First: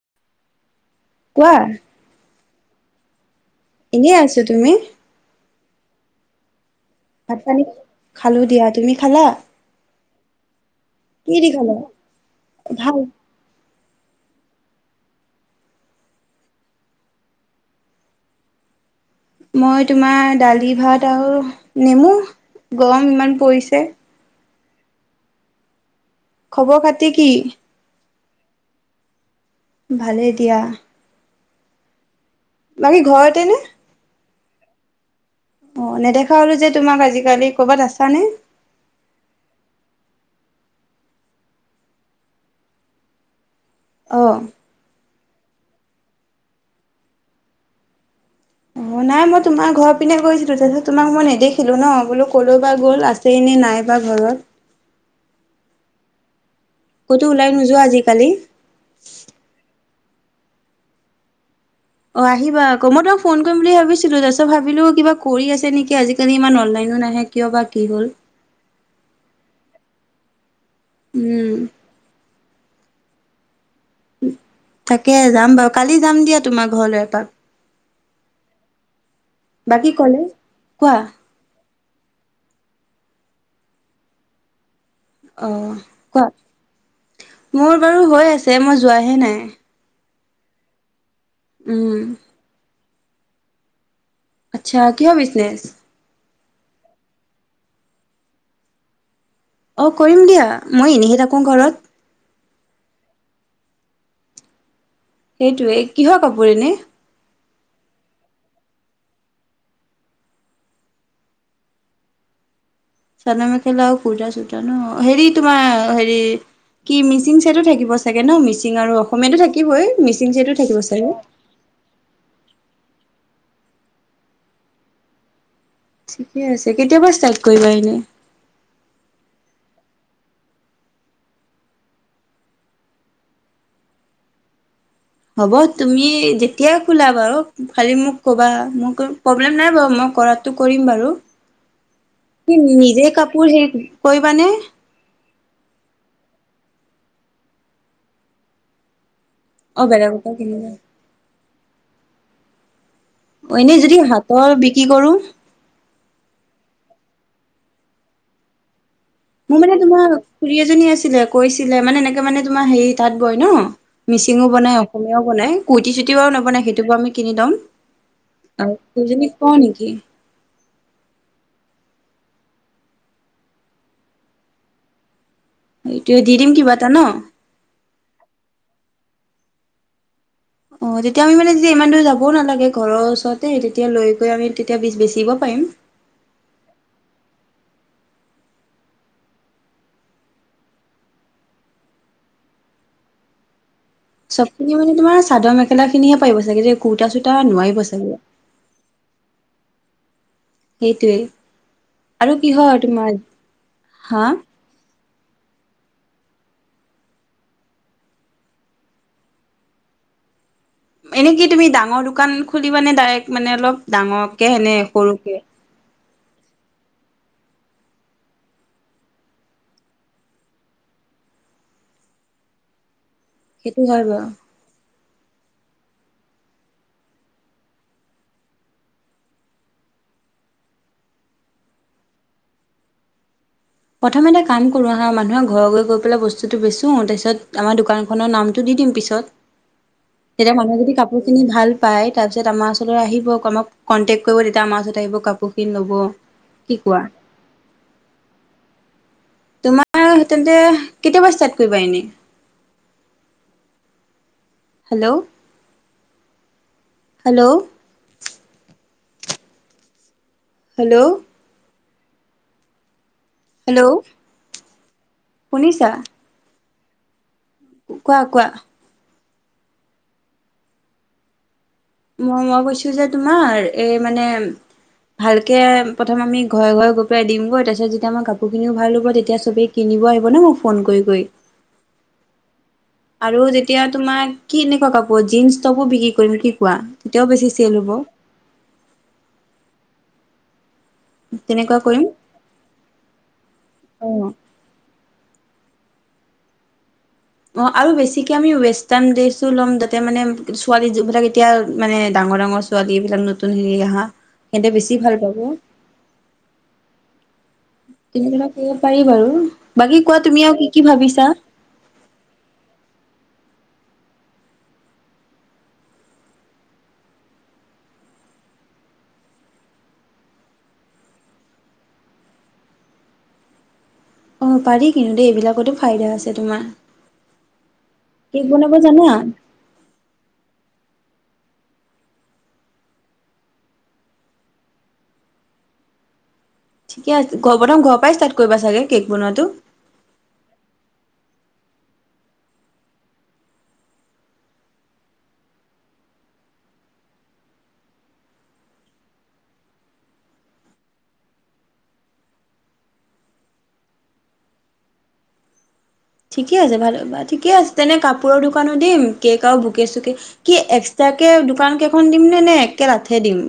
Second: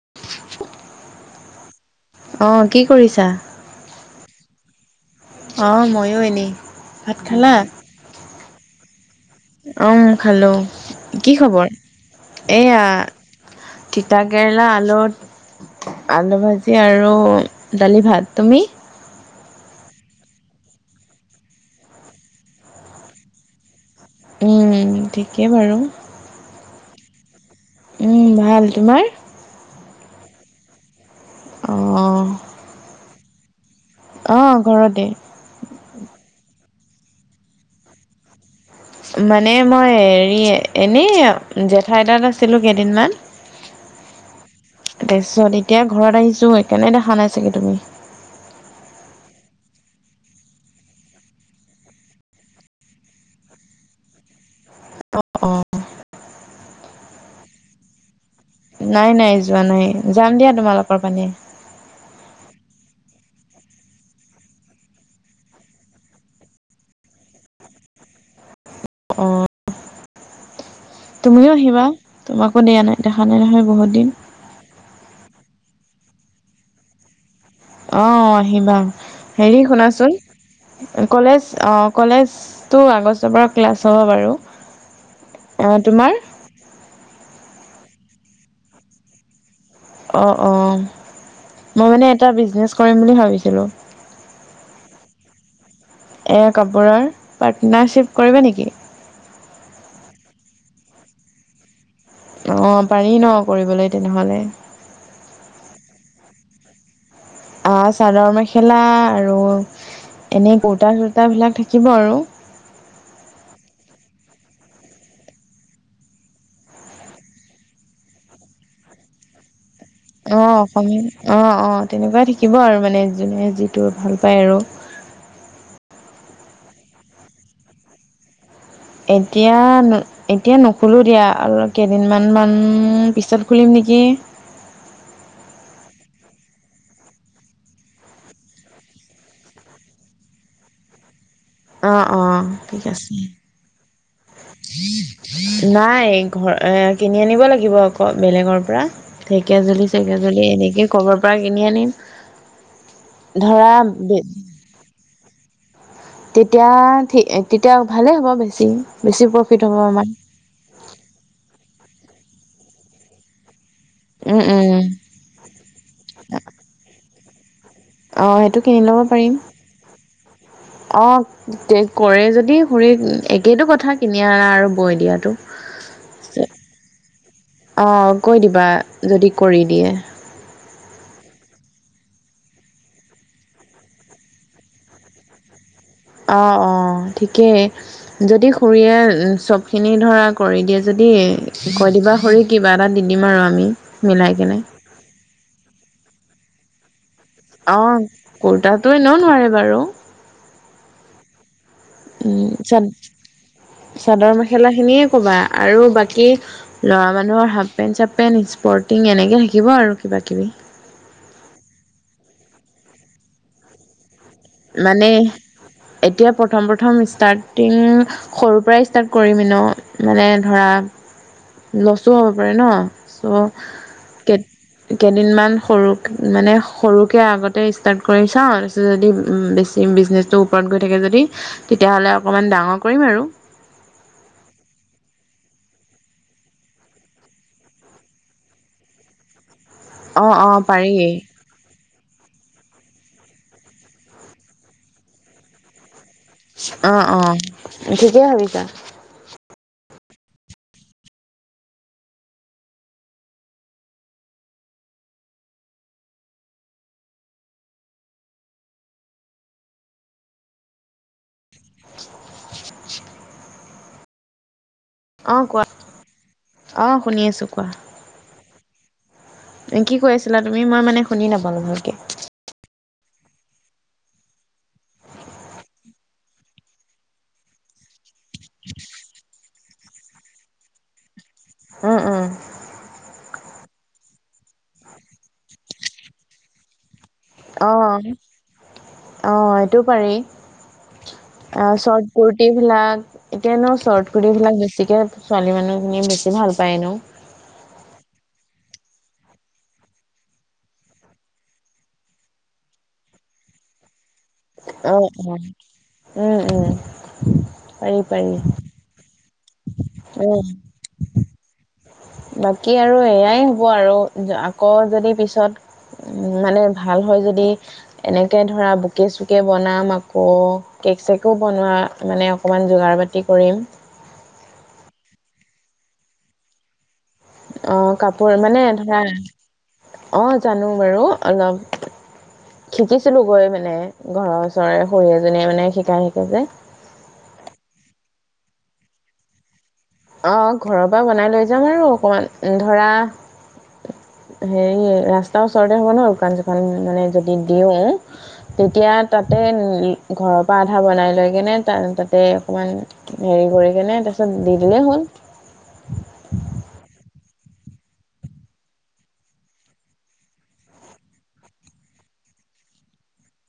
[inaudible] কোৱা! অঁ কি কৰিছা? এনেই আছো। তুমি? অঁ ময়ো এনেই। ভাত পানী খালোঁ দিয়া। তুমি খালা? উম খালো। কি দি খবৰ? খালা এইয়া ভাল তিতাকেৰেলা, আলু, আলু ভাজি আৰু দালি ভাত। তুমি? মই তোমাৰ দালি ভাত আৰু নেমু গৰম ইমান পৰিছে। উম, ঠিকেই বাৰু! খবৰ-খাতি কি? উম ভাল। তোমাৰ? ভালেই দিয়া। অ'! বাকী ঘৰতে নে? অ' ঘৰতে। অঁ নেদেখা হ'লো যে তোমাক আজিকালি। ক'ৰবাত আছানে? মানে মই হেৰি এনেই জেঠাই তাত আছিলোঁ কেইদিনমান। [inaudible] অ',। তাৰিছত এতিয়া ঘৰত আহিছো, এইকাণে দেখা নাই চাগে তুমি। মই নাই মই তোমাৰ ঘৰ পিনে গৈছিলোঁ। তাৰপিছত তোমাক মই নেদেখিলো ন' বোলোঁ ক'লৈ বা গ'ল আ আছেইনে নাই বা ঘৰত অ', অ' ক'তো ওলাই নোযোৱা আজিকালি? নাই নাই, যোৱা নাই। যাম দিয়া তোমালোকৰ পিনে। অ আহিবা আকৌ মই তোমাক ফোন কৰিম অ' আহিবা আকৌ। মই তোমাক ফোন কৰিম অ' আহিবা আকৌ। মই তোমাক ফোন কৰিম বুলি ভাবিছিলোঁ। তাৰপিছত ভাবিলোঁ কিবা কৰি আছে নেকি আজিকালি ইমান আনলাইনো নাহে। কিয় বা কি হ'ল'? অ' তুমিও উম আহিবা। তোমাক একো দিয়া নাই, দেখা নাই নহয় বহুত দিন। তাকে, যাম বাও। কালি যাম দিয়া তোমাৰ ঘৰলৈ এপাক। অ' আহিবা। হেৰি বাকী শুনাচোন, কলেজ কোৱা ক'লেজ অ' কলেজটো আগষ্টৰ পৰা ক্লাছ হ'ব বাৰু। অ' কোৱা। মোৰ বাৰু হৈ আছে, মই যোৱাহে নাই। অ', অ'। মই উম মানে এটা বিজনেছ কৰিম বুলি ভাবিছিলোঁ। আচ্ছা, কিহৰ বিজনেচ? এ কাপোৰৰ। পাৰ্টনাৰশ্বিপ কৰিবা নেকি? অ', কৰিম দিয়া। মই এনেইহে থাকোঁ ঘৰত। অ' পাৰি ন' কৰিবলৈ তেনেহলে। সেইটোৱে। কিহৰ কাপোৰ এনে? আ চাদৰ-মেখেলা আৰু এনেই কুৰ্তা চুৰ্তাবিলাক থাকিব আৰু। চাদৰ-মেখেলা আও কুৰ্তা-চুৰ্তা ন', হেৰি তোমাৰ হেৰি কি মিচিং চেটো থাকিব চাগে ন'? মিচিং আৰু অসমীয়াতো থাকিবই। অ মিচিং ছেটো থাকিব চাগে! অসমীয়া অ অ তেনেকুৱাই থাকিব আৰু মানে জোনে যিটো ভাল পায় আৰু। ঠিকে আছে। কেতিয়া পা ষ্টাৰ্ট কৰিবা এনে? এতিয়া এতিয়া নোখোলোঁ দিয়া আৰু কেইদিনমান মান পিছত খুলিম নেকি? হ'ব তুমি যেতিয়াই খোলা বাৰু, খালি মোক ক'বা। মই কৰিম, প্ৰব্লেম নাই বাৰু মই কৰাত। টো কৰিম বাৰু অ' অ' কি ঠিক নিজে আছে। কাপোৰ হেৰি কৰিবানে নাই ঘৰ, এ কিনি আনিব লাগিব আকৌ বেলেগৰ পৰা ঢেকিয়া জুলি অ চেকিয়া বেলেগৰ পৰা জুলি কিনিবা এনেকে ক'ৰবা পৰা কিনি আনিম। ধৰা এনেই যদি হাতৰ বিক্ৰী কৰোঁ তেতিয়া ঠি এ তেতিয়া ভালেই হ'ব বেছি। বেছি প্ৰফিট মোৰ মানে হ'ব আমাৰ। তোমাৰ খুৰী এজনী আছিলে কৈছিলে মানে, এনেকে মানে তোমাৰ হেৰি তাঁত বয় ন'। উম, মিচিঙো বনাই উম, অসমীয়াও বনাই। কুইটি চুইটিও বাও নবনায়। সেইটো বাৰু আমি কিনি ল'ম। অ', সেইটো আৰু কিনি ল'ব পাৰিম তুজনীক কও নে কি? অ' কৰে যদি খুৰিক একেইটো কথা কিনি অনা আৰু বৈ দিয়াটো। এইটোৱে। দি দিম কিবা এটা ন'! অ', কৈ দিবা, যদি কৰি দিয়ে। অ' তেতিয়া আমি মানে যে ইমান দূৰ যাবও নালাগে। ঘৰৰ ওচৰতে তেতিয়া লৈ গৈ আমি তেতিয়া বিছ-বেচিব পাৰিম। অ', অ', ঠিকেই। যদি খুৰীয়ে চবখিনি ধৰা কৰি দিয়ে যদি কৈ দিবা খুৰীক। কিবা এটা দি দিম আৰু আমি। মিলাই কেনে। চবখিনি মানে তোমাৰ চাদৰ মেখেলাখিনিহে পাৰিব চাগৈ দে কুটা, চুটা অ, কুৰ্তাতোও এনেও নোৱাৰে বাৰু। সেইটোৱেই, আৰু উম, কিহৰ তোমাৰ, হা? খেলা খিনিয়ে ক'বা আৰু বাকী ল'ৰা মানুহৰ হাফ পেণ্ট, চাফ পেণ্ট, স্পৰ্টিং এনেকে থাকিব আৰু কিবাকিবি। এনে কি তুমি ডাঙৰ দোকান খুলিবানে ডাইৰেক্ট? মানে অলপ ডাঙৰ মানেহ, এতিয়া প্ৰথম- প্ৰথম ষ্টাৰ্টিং সৰুৰ পৰাই ষ্টাৰ্ট কৰিমে ন। মানে ধৰা লচো হ'ব পাৰে ন। চ' সেইটো হয় বাউ। কে কেইদিনমান সৰুক মানে সৰুকে আগতে ষ্টাৰ্ট কৰি চাওঁ, তাৰপিছত যদি উম, বেছি বিজনেজটো ওপৰত গৈ থাকে যদি, তেতিয়াহ'লে অকমান ডাঙৰ কৰিম আৰু। প্ৰথমে এটা কাম কৰোঁ আঁহা, মানুহৰ ঘৰে- ঘৰে গৈ পেলাই বস্তুটো বেচোঁ, তাৰপিছত আমাৰ দোকানখনৰ নামটো দি দিম পিছত। [inaudible] তেতিয়া, অ', মানুহে পাৰি যদি কাপোৰ খিনি ভাল পাই তাৰপিছত আমাৰ ওচৰলৈ আহিব, ক আমাক কনটেক্ট কৰিব, তেতিয়া আমাৰ ওচৰত আহিব, কাপোৰ খিনি ল'ব। কি অ, কোৱা অ ঠিকেই ভাবিছা। তোমাৰ হে তেন্তে কেতিয়াপৰা ষ্টাৰ্ট কৰিবা এনেই? হেল্ল'। হেল্ল'। হেল্ল'। হেল্ল'। অ'কোৱা, শুনিছা অ'শুনি আছোঁ কোৱা। কোৱা- কোৱা। এ, কি কৈ আছিলা তুমি? মই মানে শুনি নাপালোঁ ভালকে। মই মই কৈছোঁ যে তোমাৰ, এই মানে ভালকে প্ৰথম আমি, ঘৰে- ঘৰে গৈ পেলাই দিওঁগৈ তাৰপিছত যে যেতিয়া আমাৰ কাপোৰখিনিও ভাল হ'ব, তেতিয়া চবেই কিনিব আহিব ন, ফোন কৰি কৰি। উম- উম। আৰু যেতিয়া তোমাক কেনেকুৱা কাপোৰ, জীন্স কাপোৰ বিক্ৰী কৰিম কি কোৱা? তেতিয়াও বেছি অ, চেল হ'ব অ, এইটোও পাৰি। আ, তেনেকুৱা চৰ্ট কৰিম কুৰ্তি ভিলাক, এতিয়া এনেও অ চৰ্ট কুৰ্তি বিলাক বেছিকে ছোৱালী মানুহখিনিয়ে বেছি ভাল পায় এনেও। অ, আৰু বেছিকে আমি ৱেষ্টাৰ্ণ ড্ৰেছো ল'ম, যাতে মানে ছোৱালীবিলাক এতিয়া মানে ডাঙৰ- ডাঙৰ ছো ছোৱালী এইবিলাক নতুন হেৰি আহা সিহঁতে বেছি ভাল অ', অ', পাব। উম, উম। পাৰি পাৰি তেনেকুৱা এটা কৰিব পাৰি বাৰু। বাকী কোৱা উম তুমি আৰু কি কি ভাবিছা? বাকী আৰু এয়াই হ'ব আৰু, য আকৌ যদি পিছত মানে ভাল হয় যদি, এনেকে ধৰা বোকে- চোকে বনাম আকৌ কেক- চেকো বনোৱা, মানে অকমান যোগাৰ পাতি কৰিম। অ, পাৰি কিন্তু, দেই এইবিলাকতো ফাইদা আছে তোমাৰ। অ, কাপোৰ কেক মানে বনাব ধৰা, জানা অ, জানো বাৰু অলপ। শিকিছিলোঁ গৈ মানে, ঘৰৰ ওচৰৰে খুড়ী এজনীয়ে মানে শিকাই থাকে যে। ঠিকে আছে, ঘ প্ৰথম ঘৰৰ পৰাই ষ্টাৰ্ট কৰিবা চাগে, কেক বনোৱাটো? অঁ ঘৰৰ পৰা বনাই লৈ যাম আৰু অকমান ধৰা হেৰি, ৰাস্তাৰ ওচৰতে হ'ব ন দোঁকান চোকান উ, মানে যদি দিওঁ। তেতিয়া তাতে, ল ঘৰৰ পৰা আধা বনাই লৈ কেনে, তা তাতে অকমান হেৰি কৰি কেনে, তাৰপিছত দি দিলেই হ'ল। ঠিকে আছে, ভালেই বা, ঠিকে আছে, তেনে কাপোৰৰ দোঁকানো দিম কেক আৰু বোকে চোকে কি এক্সট্ৰাকে দোঁকান কেইখন দিম নে, নে একেলাথে দিম?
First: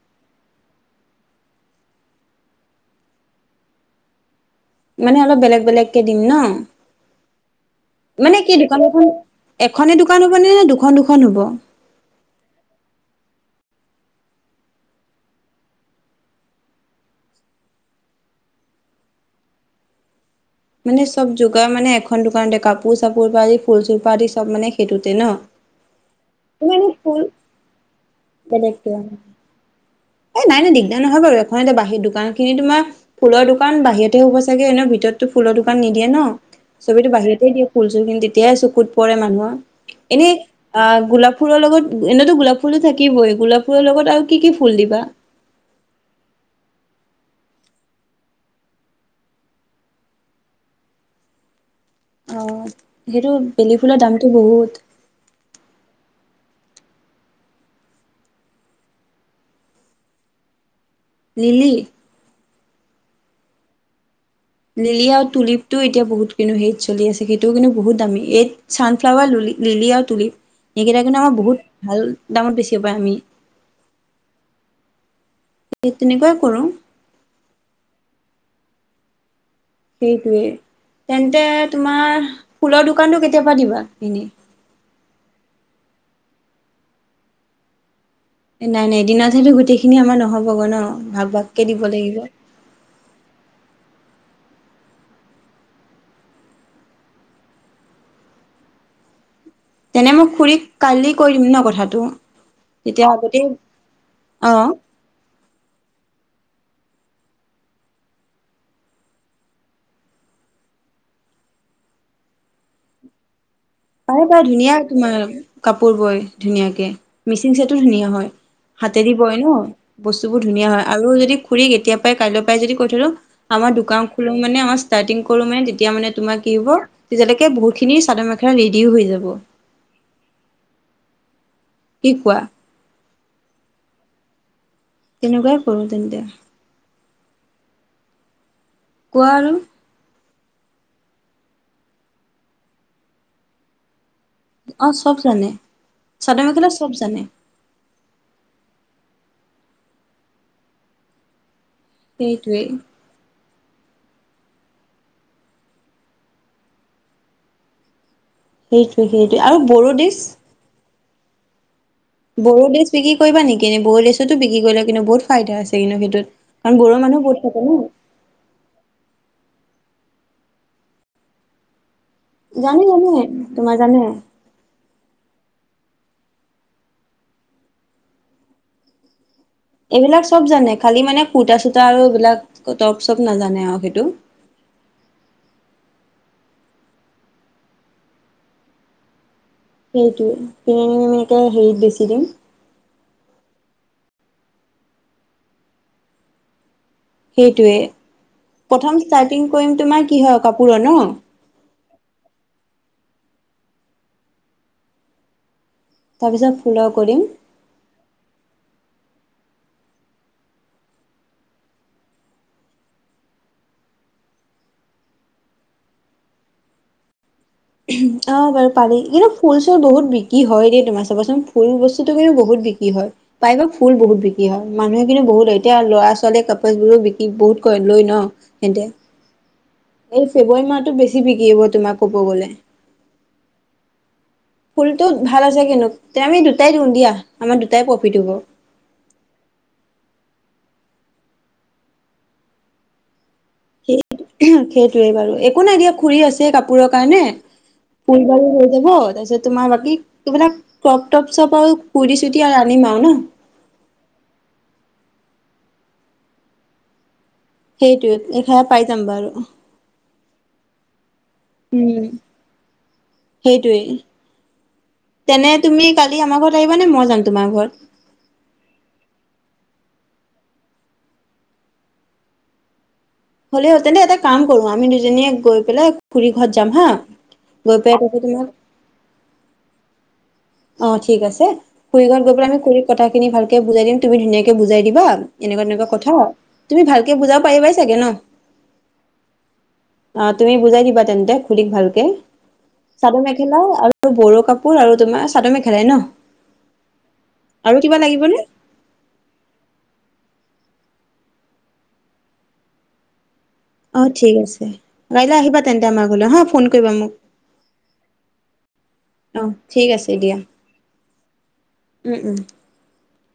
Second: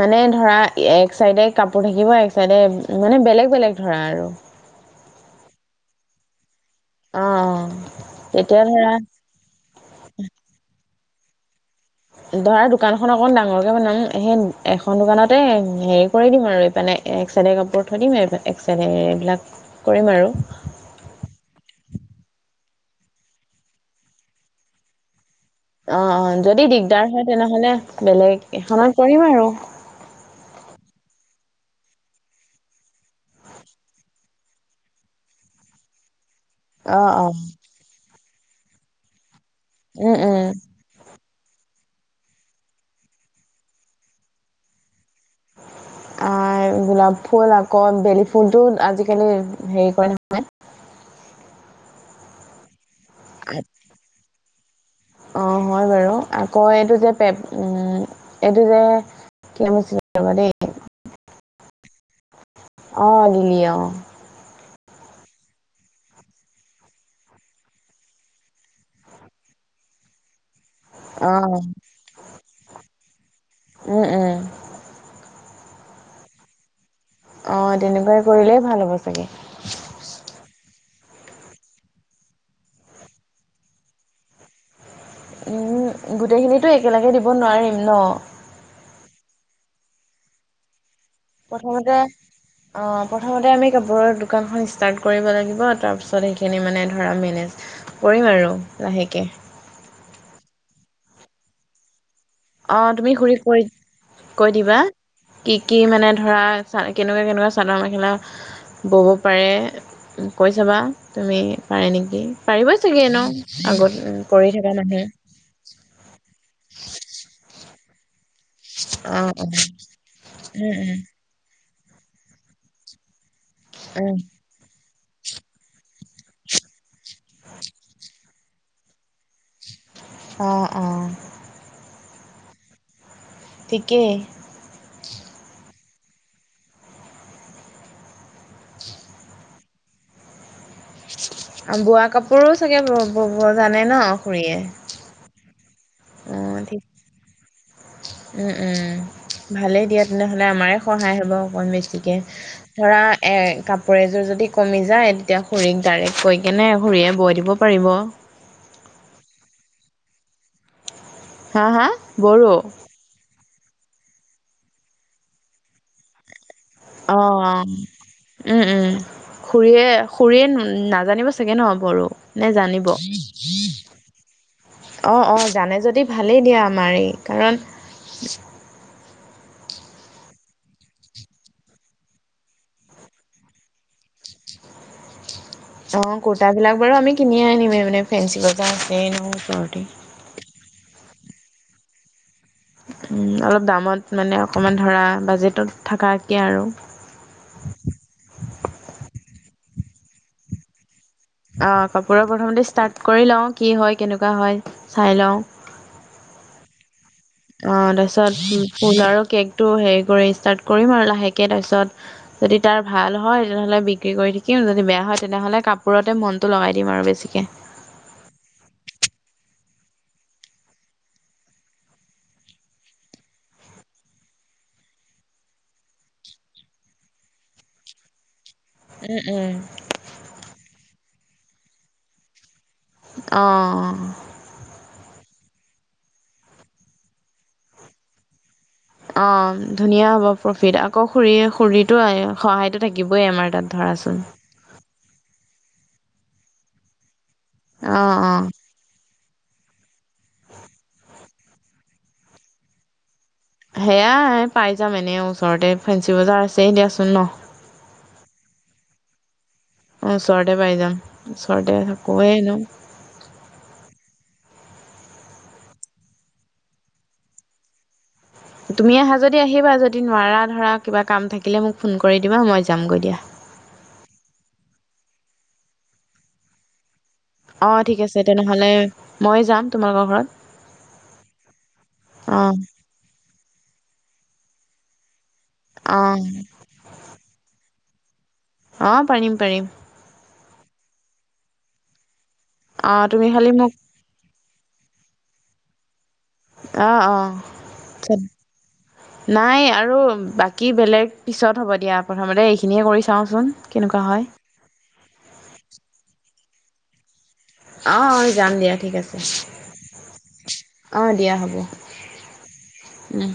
মানে ধৰা, এক চাইডে কাপোৰ থাকিব, এক চাইডে মানে, বেলেগ বেলেগ ধৰা আৰু। মানে অলপ বেলেগ বেলেগকে দিম ন? অঁ অঁ অঁ। মানে কি দোকান এখন এখনে দোকান হবনে নে দুখন দুখন হব? ধৰা দোকানখন অকণ ডাঙৰকে বনাম সেই এখন দোকানতে হেৰি কৰি দিম আৰু এইপিনে, এক চাইডে কাপোৰ থৈ দিম এহ এক চাইডে এইবিলাক কৰিম আৰু। মানে চব যোগাৰ মানে এখন দোকানতে কাপোৰ চাপোৰ পৰা দি, ফুল চুল কৰাদি আদি চব মানে সেইটোতে ন? অঁ অঁ যদি তোমাৰ এনে দিগদাৰ ফুল হয়, তেনেহ'লে বেলেগ বেলেগকে এখনত অ কৰিম আৰু। এ নাই নাই দিগদাৰ নহয় বাৰু এখন এতে বাহিৰ দোকান খিনি তোমাৰ ফুলৰ দোকান বাহিৰতে হ'ব চাগে এনে ভিতৰতো ফুলৰ দোকান নিদিয়ে ন। অ সবেটো অ বাহিৰতেই দিয়ে ফুল চুল খিনি তেতিয়াই চকুত পৰে মানুহৰ, উম এনেই উম আ গোলাপ ফুলৰ লগত এনেইতো গোলাপ ফুলো থাকিবই, গোলাপ ফুলৰ লগত আৰু কি কি ফুল দিবা? অঁ গোলাপ ফুল আকৌ বেলি ফুলটো আজিকালি হেৰি কৰে নহয় অঁ সেইটো বেলি ফুলৰ দামটো বহুত। অঁ হয় বাৰু আকৌ এইটো যে পেপ উম এইটো যে কি নাম আছিল ৰবা দেই। লিলি। অঁ লিলি অঁ। লিলি আৰু টুলিপটো এতিয়া বহুত কিন্তু হেৰিত চলি আছে, সেইটোও কিন্তু বহুত দামী, এইত চানফ্লাৱাৰ লুলি লিলি আৰু টুলিপ। এইকেইটাৰ কিন্তু আমাৰ অঁ বহুত ভাল দামত বেছিব পাৰে আমি। এই তেনেকুৱাই কৰোঁ। অঁ তেনেকুৱাই কৰিলেই ভাল হ'ব চাগে। সেইটোৱে, তেন্তে তোমাৰ ফুলৰ দোকানটো কেতিয়া পাৰা দিবা এনেই? উম গোটেই খিনিটো একেলগে দিব নোৱাৰিম ন। নাই নাই দিনত সেইতো গোটেইখিনি আমাৰ নহ'ব গৈ ন? ভাগ ভাগকে দিব প্ৰথমতে লাগিব। অঁ প্ৰথমতে আমি কাপোৰৰ দোকানখন ষ্টাৰ্ট কৰিব লাগিব, তাৰপিছত সেইখিনি মানে ধৰা মেনেজ কৰিম আৰু লাহেকে। তেনে মই খুুৰীক কালি কৈ দিম ন কথাটো? অঁ তেতিয়া তুমি খুুৰীক আগতেই কৈ অ কৈ দিবা। কি কি মানে ধৰা চা কেনেকুৱা কেনেকুৱা চাদৰ মেখেলা বব পাৰে কৈ চাবা তুমি পাৰে নেকি, পাৰিব চাগে এনেও? আগত উ পাৰে পাৰে কৰি ধুনীয়া থকা মানুহ। তোমাৰ কাপোৰ বয় ধুনীয়াকে, মিচিং ছেটো ধুনীয়া হয়। হাতেদি অঁ বই অঁ ন বস্তুবোৰ ধুনীয়া উম হয়, আৰু উম হেৰি খুুৰীক এতিয়াৰ পাই কাইলৈ পৰাই যদি কৈ থৈ দিও আমাৰ দোকান উম খোলো মানে আমাৰ ষ্টাৰ্টিং কৰো মানে তেতিয়া মানে তোমাৰ কি হব তেতিয়ালৈকে বহুত খিনি চাদৰ মে খেলা ৰেডিও হৈ যাব। অঁ অঁ। কি কোৱা ঠিকেই তেনেকুৱাই কৰো তেন্তে কোৱা আৰু বোৱা কাপোৰো চাগে ববব জানে ন খুৰীয়ে? অ চব জানে, চাদৰ অঁ মেখেলা ঠিক চব জানে। উম উম ভালেই দিয়া তেনেহ'লে আমাৰে সহায় হ'ব অকণমান বেছি কে সেইটোৱেই ধৰা এ কাপোৰ এযোৰ যদি কমি যায় তেতিয়া খুৰীক ডাইৰেক্ট কৈ কেনে খুৰীয়ে বৈ দিব পাৰিব। সেইটোৱে সেইটোৱে আৰু বড়ো ডিছ হা হা? বড়ো ড্ৰেছ বিক্ৰী কৰিবা নেকি এনেই বড়ো ড্ৰেছতো বিক্ৰী কৰিলে কিন্তু বহুত ফাইদা আছে কিন্তু সেইটোত কাৰণ বড়ো মানুহ বহুত থাকে অহ ন উম উম খুৰীয়ে খুুৰীয়ে নাজানিব চাগে নহয় বড়ো নে জানিব। জানে জানে তোমাৰ জানে অ অ জানে যদি ভালেই দিয়া আমাৰেই কাৰণ এইবিলাক চব জানে খালি মানে কুৰ্তা চূতা আৰু এইবিলাক টপ চৰ্প নাজানে আও সেইটো। অ কুৰ্তা বিলাক বাৰু আমি কিনি আনিম এই পিনে ফেঞ্চি বজাৰ আছে ন ওচৰতে। এইটোৱে কিনি [unintelligible] হেৰিত বেছি দিম। উম অলপ দামত মানে অকণমান ধৰা বাজেটত থকাকে আৰু। সেইটোয়েই প্ৰথম ষ্টাৰ্টিং কৰিম তোমাৰ কিহৰ কাপোৰৰ ন। অ কাপোৰৰ প্ৰথমতে ষ্টাৰ্ট কৰি লওঁ কি হয় কেনেকুৱা হয় চাই লওঁ। তাৰপিছত ফ'ল' কৰিম। অ তাৰপিছত পূজাৰো কেকটো হেৰি কৰি ষ্টাৰ্ট কৰিম আৰু লাহেকে তাৰপিছত যদি তাৰ ভাল হয় তেনেহ'লে বিক্ৰী কৰি থাকিম যদি বেয়া হয় তেনেহ'লে কাপোৰতে মনটো লগাই দিম আৰু বেছিকে। অ বাৰু পালি কিন্তু ফুল চুল বহুত বিক্ৰী হয় দৈ তোমাৰ চাবাচোন ফুল বস্তুটো কিন্তু বহুত বিক্ৰী হয়। প্ৰায়ভাগ ফুল বহুত বিক্ৰী হয় মানুহে কিন্তু বহুত লয় এতিয়া ল'ৰা ছোৱালীয়ে কপোলবোৰো বিক্ৰী বহুত কৰে লৈ ন। সেতে উম উম। এই ফেব্ৰুৱাৰী মাহতো বেছি বিক্ৰী হ'ব তোমাক ক'ব গলে। অহ অহ ফুলটো ভাল আছে কিন্তু তে আমি দুটাই দিওঁ দিয়া আমাৰ দুটাই প্ৰফিট হ'ব। অ ধুনীয়া হ'ব প্ৰফিট আকৌ খুৰী খুৰীটো সহায়টো থাকিবই আমাৰ তাত। ধৰাচোন। সেইটোৱে বাৰু একো নাই দিয়া খুৰি আছেই কাপোৰৰ কাৰণে অ ফুল অ বাৰু যাব তাৰপিছত তোমাৰ বাকী কিবিলাক ক্ৰপ টপ চপ আৰু কূৰ্তি চূৰ্তি আৰু আনিম আও ন। সেয়াই পাই যাম এনে ওচৰতে ফেঞ্চি বজাৰ আছে দিয়াচোন ন। সেইটোৱে এইখন পাই যাম বাৰু। ওচৰতে পাই যাম ওচৰতে উম। থাকোৱেই এনেও সেইটোৱেই তেনে তুমি কালি আমাৰ ঘৰত আহিবানে মই যাম তোমাৰ ঘৰত। তুমি আহা যদি আহিবা যদি নোৱাৰা ধৰা কিবা কাম থাকিলে মোক ফোন কৰি দিবা মই যামগৈ দিয়া। হ'লেও তেন্তে এটা কাম কৰো আমি দুজনীয়ে গৈ পেলাই খুৰী ঘৰত যাম হা। অ গৈ পেলাই ঠিক তাতে আছে তোমাক তেনেহ'লে মই যাম তোমালোকৰ ঘৰত। অ ঠিক আছে, খুৰি ঘৰত গৈ পেলাই অঁ আমি খুৰিক কথা খিনি ভালকে বুজাই দিম তুমি ধুনীয়াকে বুজাই দিবা। এনেকুৱা তেনেকুৱা কথা অঁ তুমি ভালকে বুজাব পাৰিবাই চাগে ন। অ', পাৰিম পাৰিম। অ', তুমি বুজাই দিবা তেন্তে খুৰি ভালকে অঁ চাদৰ তুমি খালি মেখেলা মোক আৰু আৰু বড়ো কাপোৰ আৰু তোমাৰ চাদৰ মেখেলাই ন'? অ', অ'। আৰু কিবা লাগিবনে? নাই আৰু বাকী বেলেগ পিছত হ'ব দিয়া, প্ৰথমতে এইখিনিয়ে কৰি চাওঁচোন। কেনেকুৱা অ', হয় ঠিক আছে, কাইলৈ আহিবা তেন্তে আমাৰ ঘৰলে হা ফোন কৰিবা মোক। অ', অ', যাম দিয়া ঠিক আছে। অ ঠিক আছে দিয়া অ', দিয়া হ'ব উম উম। উম।